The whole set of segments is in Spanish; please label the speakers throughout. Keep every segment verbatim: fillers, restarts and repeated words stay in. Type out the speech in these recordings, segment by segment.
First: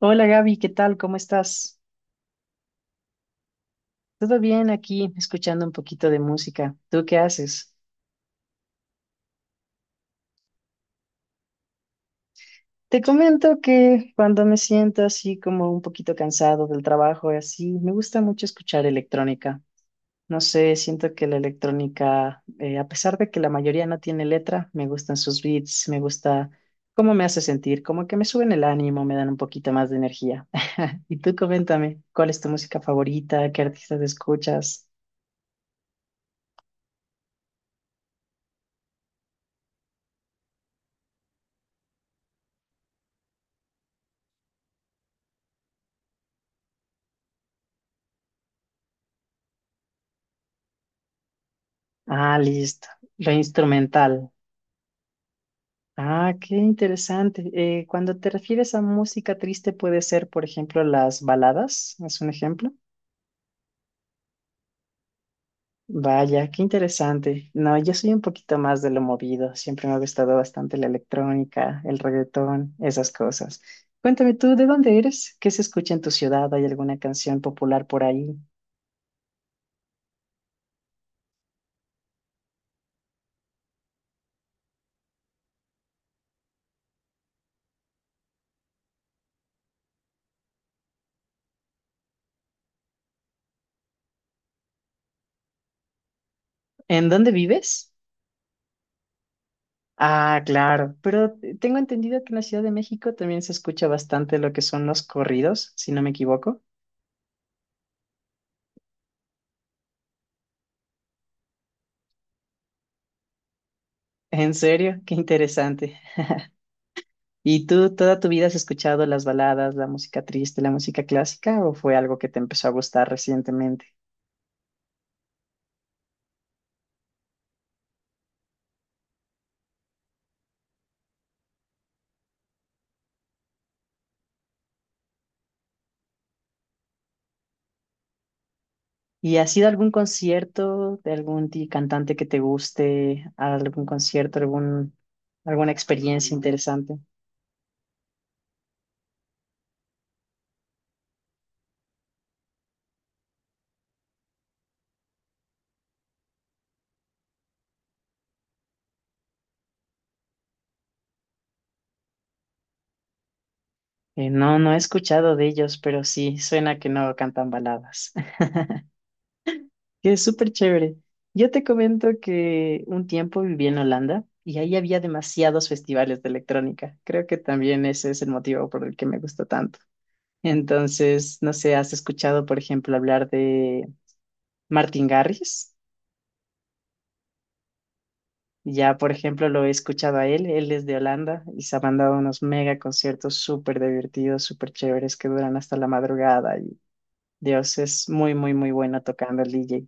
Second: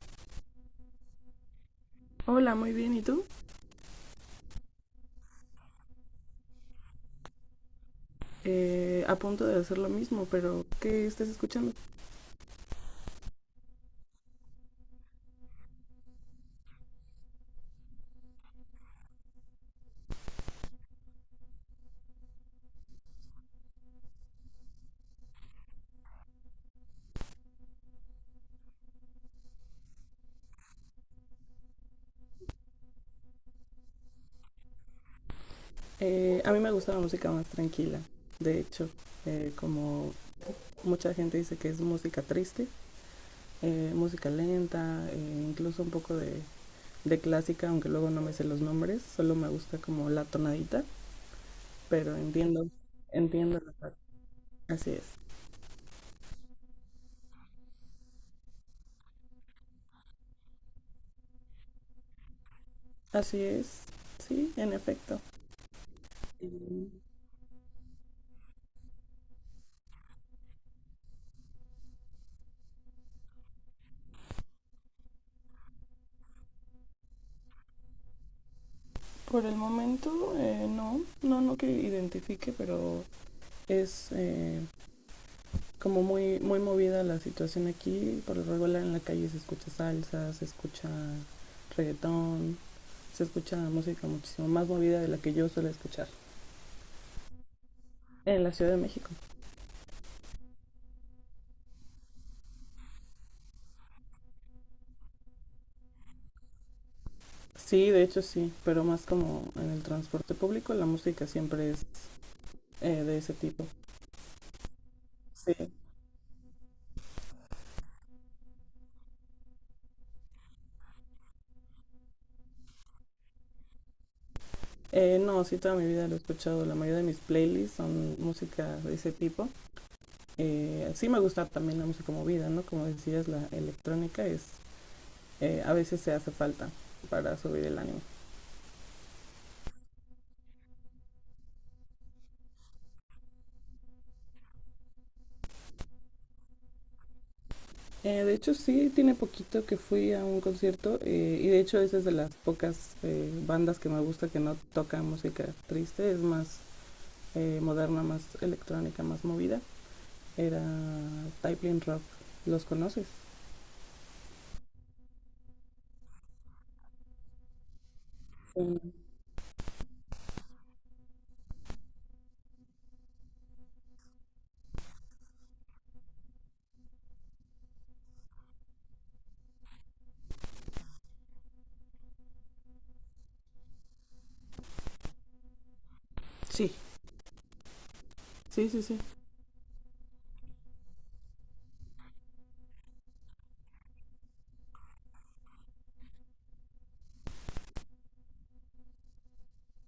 Speaker 1: Hola Gaby, ¿qué tal? ¿Cómo estás?
Speaker 2: Hola, muy bien. ¿Y tú?
Speaker 1: Todo bien aquí, escuchando un poquito de música. ¿Tú qué haces?
Speaker 2: Eh, a punto de hacer lo mismo, pero ¿qué estás escuchando?
Speaker 1: Te comento que cuando me siento así como un poquito cansado del trabajo y así, me gusta mucho escuchar electrónica. No sé, siento que la electrónica, eh, a pesar de que la mayoría no tiene letra, me gustan sus beats, me gusta cómo me hace sentir, como que me suben el ánimo, me dan un poquito más de energía. Y tú coméntame, ¿cuál es tu música favorita? ¿Qué artistas escuchas?
Speaker 2: Eh, a mí me gusta la música más tranquila. De hecho, eh, como mucha gente dice que es música triste, eh, música lenta, eh, incluso un poco de, de clásica, aunque luego no me sé los nombres, solo me gusta como la tonadita, pero
Speaker 1: Ah,
Speaker 2: entiendo,
Speaker 1: listo. Lo
Speaker 2: entiendo la parte.
Speaker 1: instrumental.
Speaker 2: Así es,
Speaker 1: Ah, qué interesante. Eh, cuando te refieres a música triste, puede ser, por ejemplo, las baladas, es un ejemplo.
Speaker 2: así es, sí, en efecto.
Speaker 1: Vaya, qué interesante. No, yo soy un poquito más de lo movido. Siempre me ha gustado bastante la electrónica, el reggaetón, esas cosas. Cuéntame tú, ¿de dónde eres? ¿Qué se escucha en tu ciudad? ¿Hay alguna canción popular por ahí?
Speaker 2: Por el momento, eh, no, no, no que identifique, pero es, eh, como muy, muy movida la situación aquí. Por lo regular en la calle se escucha salsa, se escucha reggaetón, se escucha música muchísimo más movida de la que yo suelo escuchar
Speaker 1: ¿En dónde vives?
Speaker 2: en la Ciudad de México.
Speaker 1: Ah, claro, pero tengo entendido que en la Ciudad de México también se escucha bastante lo que son los corridos, si no me equivoco.
Speaker 2: Sí, de hecho sí, pero más como en el transporte público la música siempre es, eh, de ese tipo.
Speaker 1: En serio, qué
Speaker 2: Sí.
Speaker 1: interesante. ¿Y tú toda tu vida has escuchado las baladas, la música triste, la música clásica o fue algo que te empezó a gustar recientemente?
Speaker 2: Eh, no, sí, toda mi vida lo he escuchado. La mayoría de mis playlists son música de ese tipo. Eh, sí me gusta también la música movida, ¿no? Como decías, la electrónica es, eh, a veces se hace falta para subir el ánimo.
Speaker 1: ¿Y has ido a algún concierto de algún ti- cantante que te guste, a algún concierto, algún, alguna experiencia interesante?
Speaker 2: Eh, de hecho, sí, tiene poquito que fui a un concierto, eh, y de hecho esa es de las pocas eh, bandas que me gusta que no toca música triste, es más eh, moderna, más electrónica, más movida. Era Typling Rock, ¿los conoces?
Speaker 1: Eh, no, no he escuchado de ellos, pero sí, suena que no cantan baladas.
Speaker 2: Um,
Speaker 1: Que es súper chévere. Yo te comento que un tiempo viví en Holanda y ahí había demasiados festivales de electrónica. Creo que también ese es el motivo por el que me gustó tanto. Entonces, no sé, ¿has escuchado, por ejemplo, hablar de Martin Garrix?
Speaker 2: Sí, sí, sí,
Speaker 1: Ya,
Speaker 2: sí.
Speaker 1: por ejemplo, lo he escuchado a él, él es de Holanda y se ha mandado unos mega conciertos súper divertidos, súper chéveres que duran hasta la madrugada y Dios es muy, muy, muy bueno tocando el D J.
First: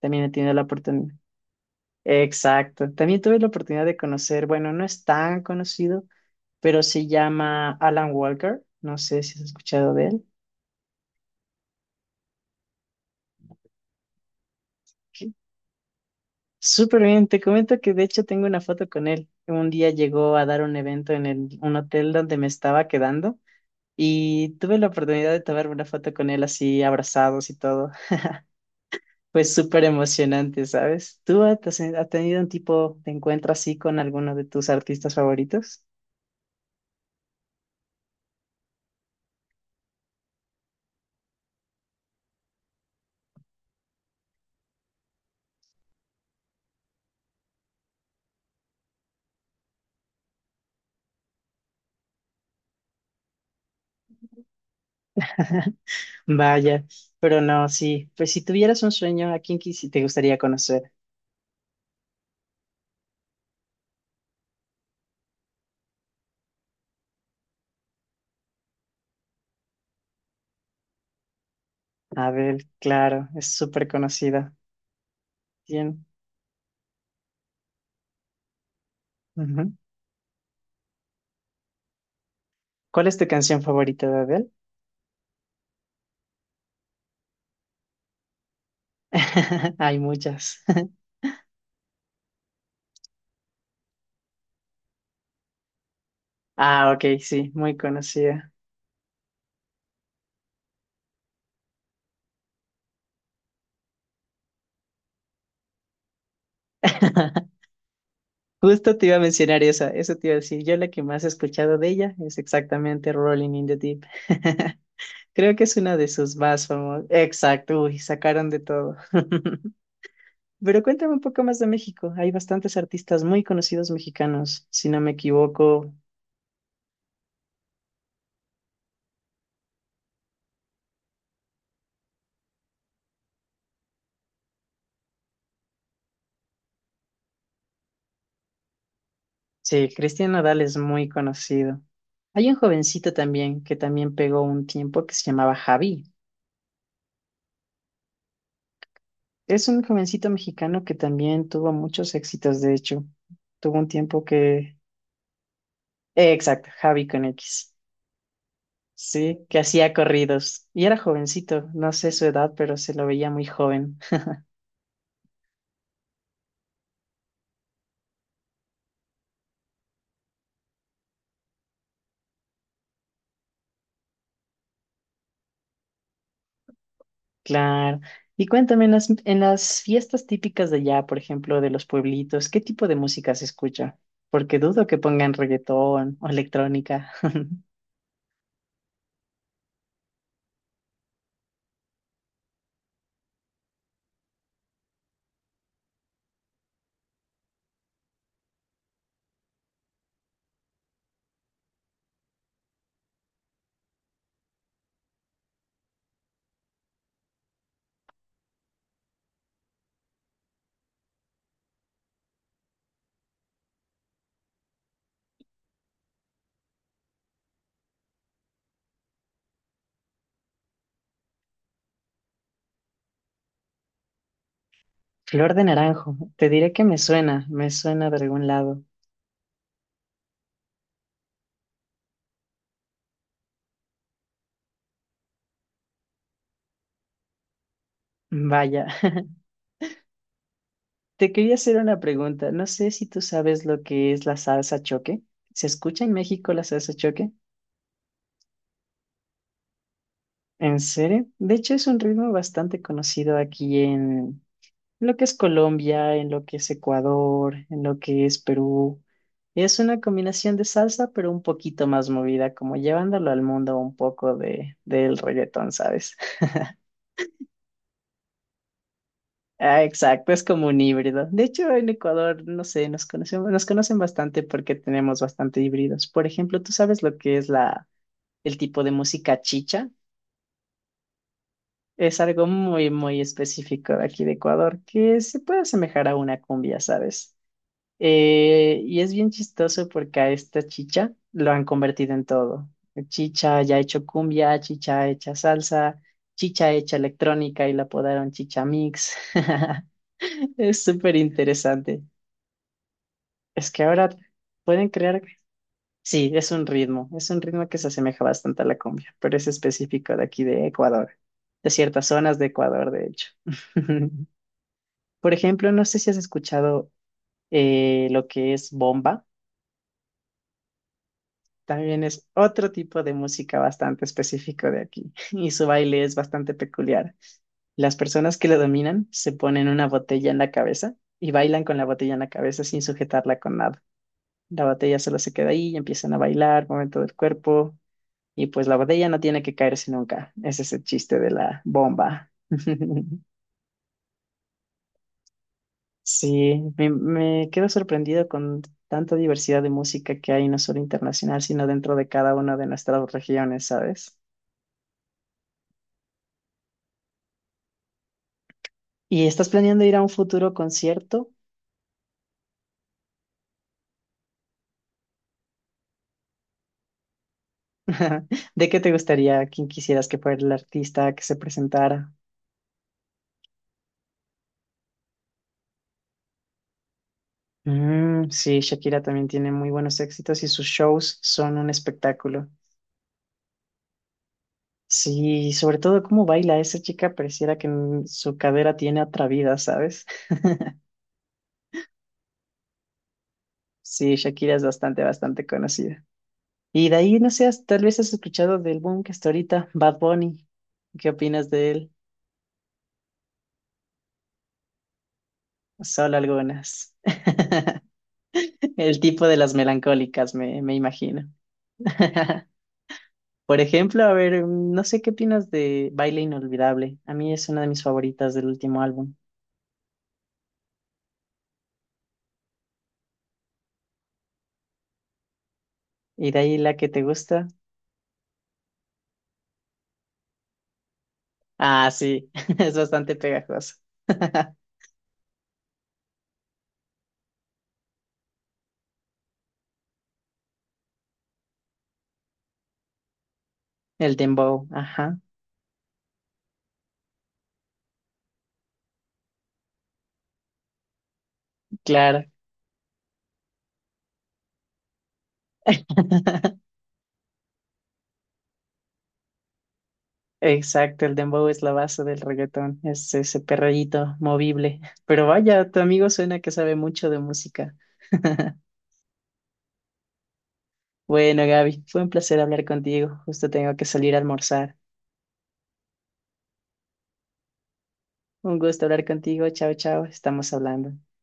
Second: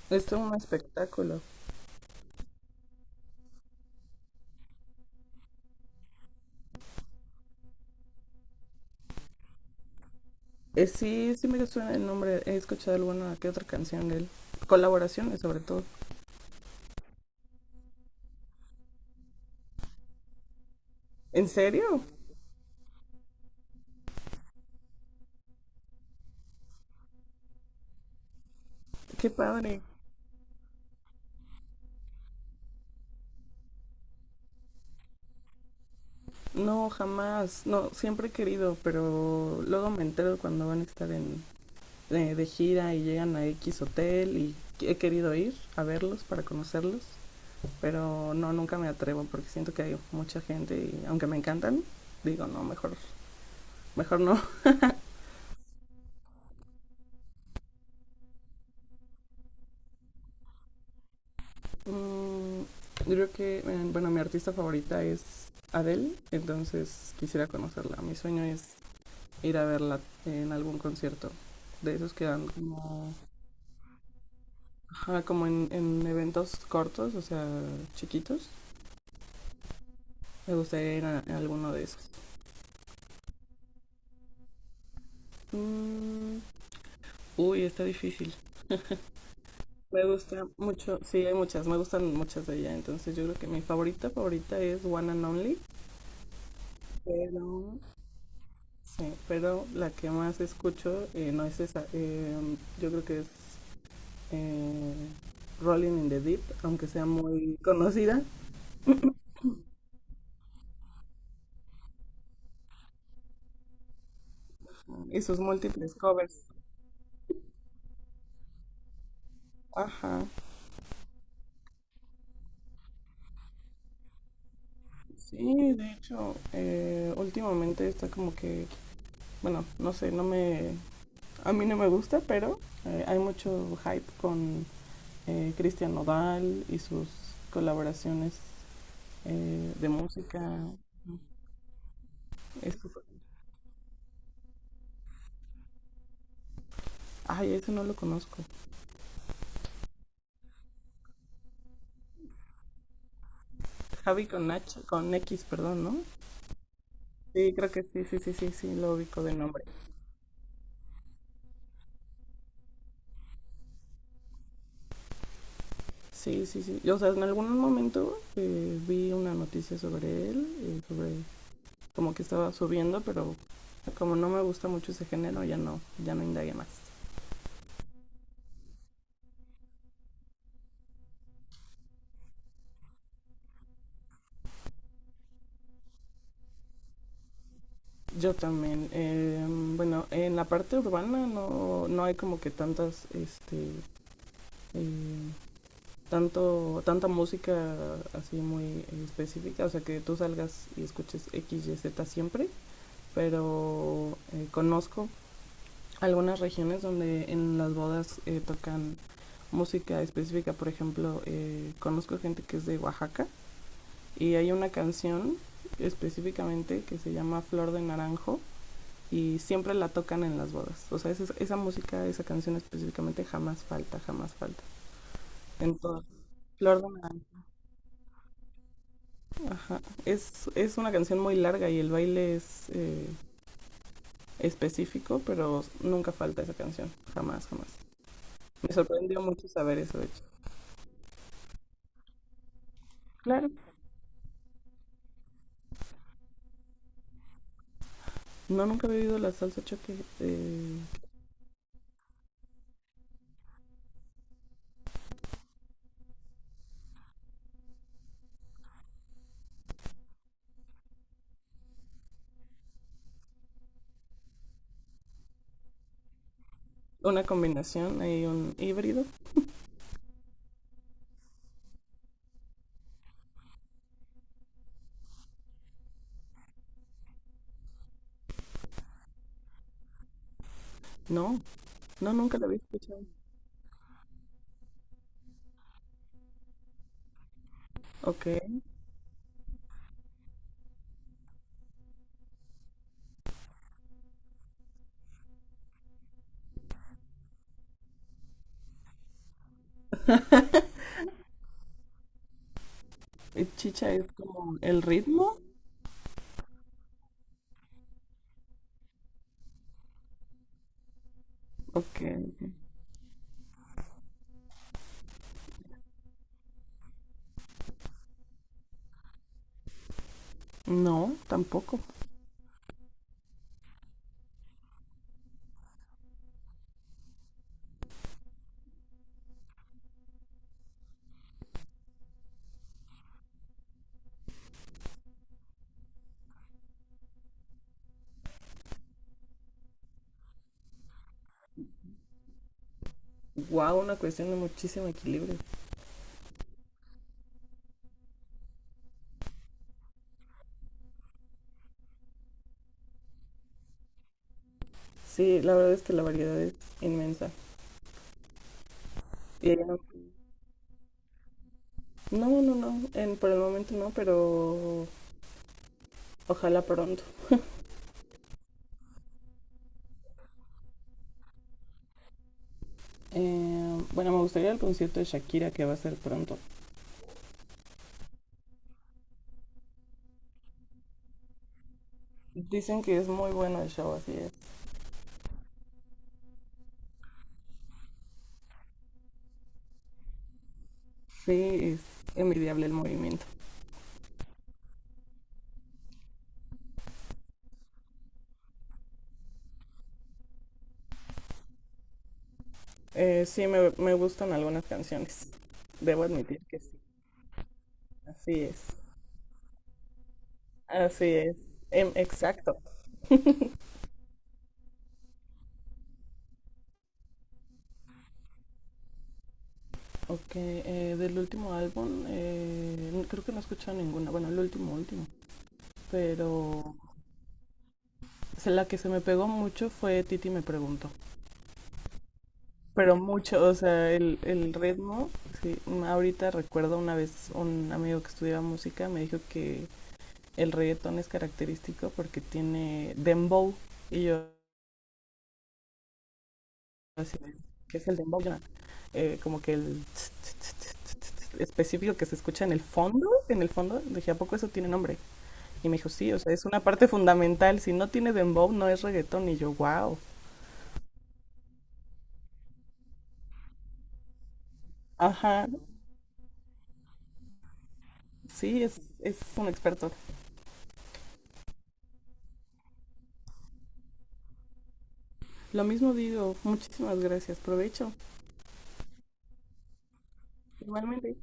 Speaker 1: También
Speaker 2: Es
Speaker 1: he
Speaker 2: todo un
Speaker 1: tenido la oportunidad.
Speaker 2: espectáculo.
Speaker 1: Exacto, también tuve la oportunidad de conocer, bueno, no es tan conocido, pero se llama Alan Walker, no sé si has escuchado de él.
Speaker 2: Eh, sí, sí me suena el nombre, he escuchado alguna que otra canción de él. Colaboraciones sobre todo.
Speaker 1: Súper bien, te comento que de hecho tengo una foto con él. Un día llegó a dar un evento en
Speaker 2: ¿En
Speaker 1: el- un
Speaker 2: serio?
Speaker 1: hotel donde me estaba quedando y tuve la oportunidad de tomar una foto con él así abrazados y todo.
Speaker 2: Qué
Speaker 1: Fue
Speaker 2: padre.
Speaker 1: súper emocionante, ¿sabes? ¿Tú has, has tenido un tipo de encuentro así con alguno de tus artistas favoritos?
Speaker 2: No, jamás. No, siempre he querido, pero luego me entero cuando van a estar en, eh, de gira y llegan a X hotel y que- he querido ir a verlos para conocerlos, pero no, nunca me atrevo porque siento que hay mucha gente y aunque me encantan, digo, no, mejor, mejor no.
Speaker 1: Vaya, pero no, sí, pues si tuvieras un sueño, ¿a quién quisi- te gustaría conocer?
Speaker 2: Mm, yo creo que, eh, bueno, mi artista favorita es Adele, entonces quisiera conocerla. Mi sueño es ir a verla en algún concierto, de esos que dan
Speaker 1: Abel,
Speaker 2: como,
Speaker 1: claro, es súper conocida.
Speaker 2: ajá, como en,
Speaker 1: Bien.
Speaker 2: en eventos cortos, o sea, chiquitos.
Speaker 1: Ujú.
Speaker 2: Me gustaría ir a, a alguno de esos.
Speaker 1: ¿Cuál es tu canción favorita de Abel?
Speaker 2: Mm, uy, está difícil.
Speaker 1: Hay
Speaker 2: Me gusta
Speaker 1: muchas.
Speaker 2: mucho, sí, hay muchas, me gustan muchas de ella. Entonces yo creo que mi favorita, favorita es One and Only.
Speaker 1: Ah, ok, sí,
Speaker 2: Pero,
Speaker 1: muy conocida.
Speaker 2: sí, pero la que más escucho eh, no es esa. eh, yo creo que es eh, Rolling in the Deep, aunque sea muy conocida.
Speaker 1: Justo te iba a mencionar esa, eso te iba a decir. Yo la que más he escuchado de ella es exactamente Rolling in the Deep.
Speaker 2: Y sus
Speaker 1: Creo que es
Speaker 2: múltiples
Speaker 1: una de sus
Speaker 2: covers.
Speaker 1: más famosas. Exacto, uy, sacaron de todo.
Speaker 2: Ajá.
Speaker 1: Pero cuéntame un poco más de México. Hay bastantes artistas muy conocidos mexicanos, si no me
Speaker 2: Sí, de
Speaker 1: equivoco.
Speaker 2: hecho, eh, últimamente está como que, bueno, no sé, no me, a mí no me gusta, pero eh, hay mucho hype con eh, Cristian Nodal y sus colaboraciones eh,
Speaker 1: Sí,
Speaker 2: de
Speaker 1: Cristian
Speaker 2: música.
Speaker 1: Nodal es muy conocido. Hay un
Speaker 2: Eso-
Speaker 1: jovencito también que también pegó un tiempo que se llamaba Javi.
Speaker 2: ay, eso no lo conozco.
Speaker 1: Es un jovencito mexicano que también tuvo muchos éxitos, de hecho. Tuvo un tiempo
Speaker 2: Javi con
Speaker 1: que...
Speaker 2: H, con X, perdón, ¿no?
Speaker 1: eh, exacto, Javi con
Speaker 2: Sí, creo
Speaker 1: X.
Speaker 2: que sí, sí, sí, sí, sí, lo ubico de
Speaker 1: Sí, que
Speaker 2: nombre.
Speaker 1: hacía corridos. Y era jovencito, no sé su edad, pero se lo veía muy joven.
Speaker 2: Sí, sí, sí. Y, o sea, en algún momento eh, vi una noticia sobre él, eh, sobre como que estaba subiendo, pero como no me gusta mucho ese género, ya no, ya no indagué más.
Speaker 1: Claro. Y cuéntame, en las, en las fiestas típicas de allá, por ejemplo, de los pueblitos, ¿qué tipo de música se escucha? Porque dudo que pongan reggaetón o electrónica.
Speaker 2: Yo también, eh, bueno, en la parte urbana no, no hay como que tantas, este, eh, tanto, tanta música así muy específica, o sea que tú salgas y escuches X, Y, Z siempre, pero eh, conozco algunas regiones donde en las bodas eh, tocan música específica, por ejemplo, eh, conozco gente que es de Oaxaca. Y hay una canción específicamente que se llama Flor de Naranjo y siempre la tocan en las bodas. O sea, esa, esa música, esa canción específicamente jamás falta, jamás falta.
Speaker 1: Flor de
Speaker 2: Entonces,
Speaker 1: naranjo, te diré
Speaker 2: Flor
Speaker 1: que
Speaker 2: de
Speaker 1: me
Speaker 2: Naranjo.
Speaker 1: suena, me suena de algún lado.
Speaker 2: Es, es una canción muy larga y el baile es eh, específico, pero nunca falta esa canción, jamás, jamás. Me
Speaker 1: Vaya.
Speaker 2: sorprendió mucho saber eso, de hecho.
Speaker 1: Te quería hacer una pregunta. No sé si tú
Speaker 2: Claro,
Speaker 1: sabes lo que es la salsa choque. ¿Se escucha en México la salsa choque?
Speaker 2: no, nunca he oído la salsa choque. eh,
Speaker 1: ¿En serio? De hecho, es un ritmo bastante conocido aquí en lo que es Colombia, en lo que es Ecuador, en lo que es Perú. Es una combinación de salsa, pero un poquito más movida, como llevándolo al mundo un poco de, del reggaetón, ¿sabes?
Speaker 2: una combinación, hay un híbrido.
Speaker 1: Ah, exacto, es como un híbrido. De hecho, en Ecuador, no sé, nos conocemos, nos conocen bastante porque tenemos bastante híbridos. Por ejemplo, ¿tú sabes lo que es la, el tipo de música chicha?
Speaker 2: No, no,
Speaker 1: Es
Speaker 2: nunca
Speaker 1: algo
Speaker 2: la había
Speaker 1: muy,
Speaker 2: escuchado.
Speaker 1: muy específico de aquí de Ecuador que se puede asemejar a una cumbia, ¿sabes?
Speaker 2: Ok.
Speaker 1: Eh, y es bien chistoso porque a esta chicha lo han convertido en todo. Chicha ya ha hecho cumbia, chicha hecha salsa, chicha hecha electrónica y la apodaron Chicha Mix. Es súper interesante.
Speaker 2: Eh,
Speaker 1: Es que
Speaker 2: Chicha
Speaker 1: ahora
Speaker 2: es como el
Speaker 1: pueden crear,
Speaker 2: ritmo.
Speaker 1: sí, es un ritmo, es un ritmo que se asemeja bastante a la cumbia, pero es específico de aquí de Ecuador, de
Speaker 2: Ok.
Speaker 1: ciertas zonas de Ecuador, de hecho. Por ejemplo, no sé si has escuchado eh, lo que es bomba.
Speaker 2: No, tampoco.
Speaker 1: También es otro tipo de música bastante específico de aquí y su baile es bastante peculiar. Las personas que lo dominan se ponen una botella en la cabeza y bailan con la botella en la cabeza sin sujetarla con nada. La botella solo se queda ahí y empiezan a bailar, movimiento del cuerpo y pues la botella no tiene que caerse nunca. Ese es el chiste de la bomba.
Speaker 2: Wow, una cuestión de muchísimo equilibrio.
Speaker 1: Sí, me, me quedo sorprendido con tanta diversidad de música que hay, no solo internacional, sino dentro de cada una de nuestras regiones, ¿sabes?
Speaker 2: Sí, la verdad es que la variedad es inmensa.
Speaker 1: ¿Y estás
Speaker 2: Y ahí no,
Speaker 1: planeando ir a un futuro concierto?
Speaker 2: no, no, no, en- por el momento no, pero ojalá pronto.
Speaker 1: ¿De qué te gustaría? ¿Quién quisieras que fuera el artista que se presentara?
Speaker 2: Eh, bueno, me gustaría el concierto de Shakira que va a ser pronto.
Speaker 1: Mm, sí, Shakira también tiene muy buenos éxitos y sus shows son un espectáculo.
Speaker 2: Dicen que es muy bueno el show, así es.
Speaker 1: Sí, sobre todo cómo baila esa chica, pareciera que mm, su cadera tiene otra vida, ¿sabes?
Speaker 2: Sí, es envidiable el movimiento.
Speaker 1: Sí, Shakira es bastante, bastante conocida. Y de ahí, no sé, has- tal vez has escuchado del boom que está ahorita, Bad Bunny. ¿Qué opinas de él?
Speaker 2: Eh, sí, me, me gustan algunas canciones. Debo
Speaker 1: Solo
Speaker 2: admitir que sí,
Speaker 1: algunas.
Speaker 2: así es.
Speaker 1: El tipo de las melancólicas, me, me
Speaker 2: Así
Speaker 1: imagino.
Speaker 2: es, em, exacto.
Speaker 1: Por ejemplo, a ver, mm, no sé qué opinas de Baile Inolvidable. A mí es una de mis favoritas del último álbum.
Speaker 2: Ok, eh, del último álbum, eh, n- creo que no he escuchado ninguna, bueno, el último, último,
Speaker 1: ¿Y de ahí
Speaker 2: pero
Speaker 1: la que te gusta?
Speaker 2: o sea, la que se me pegó mucho fue Titi me preguntó,
Speaker 1: Ah, sí, es
Speaker 2: pero
Speaker 1: bastante
Speaker 2: mucho, o
Speaker 1: pegajoso
Speaker 2: sea, el, el ritmo, sí, ahorita recuerdo una vez un amigo que estudiaba música me dijo que el reggaetón es característico porque tiene dembow, y
Speaker 1: El
Speaker 2: yo
Speaker 1: dembow, ajá,
Speaker 2: así, ¿qué es el dembow? eh, como que el tss, tss, tss, tss, tss, específico que se
Speaker 1: claro.
Speaker 2: escucha en el fondo, en el fondo, dije, ¿a poco eso tiene nombre? Y me dijo, sí, o sea, es una parte fundamental, si no tiene dembow no es reggaetón, y yo, wow,
Speaker 1: Exacto, el dembow es la base del reggaetón, es ese perreíto movible. Pero
Speaker 2: ajá,
Speaker 1: vaya, tu amigo suena que sabe mucho de música.
Speaker 2: sí, es, es un experto.
Speaker 1: Bueno, Gaby, fue un placer hablar contigo. Justo tengo que salir a almorzar.
Speaker 2: Lo mismo digo, muchísimas gracias, provecho.
Speaker 1: Un gusto hablar contigo. Chao, chao. Estamos hablando.
Speaker 2: Igualmente.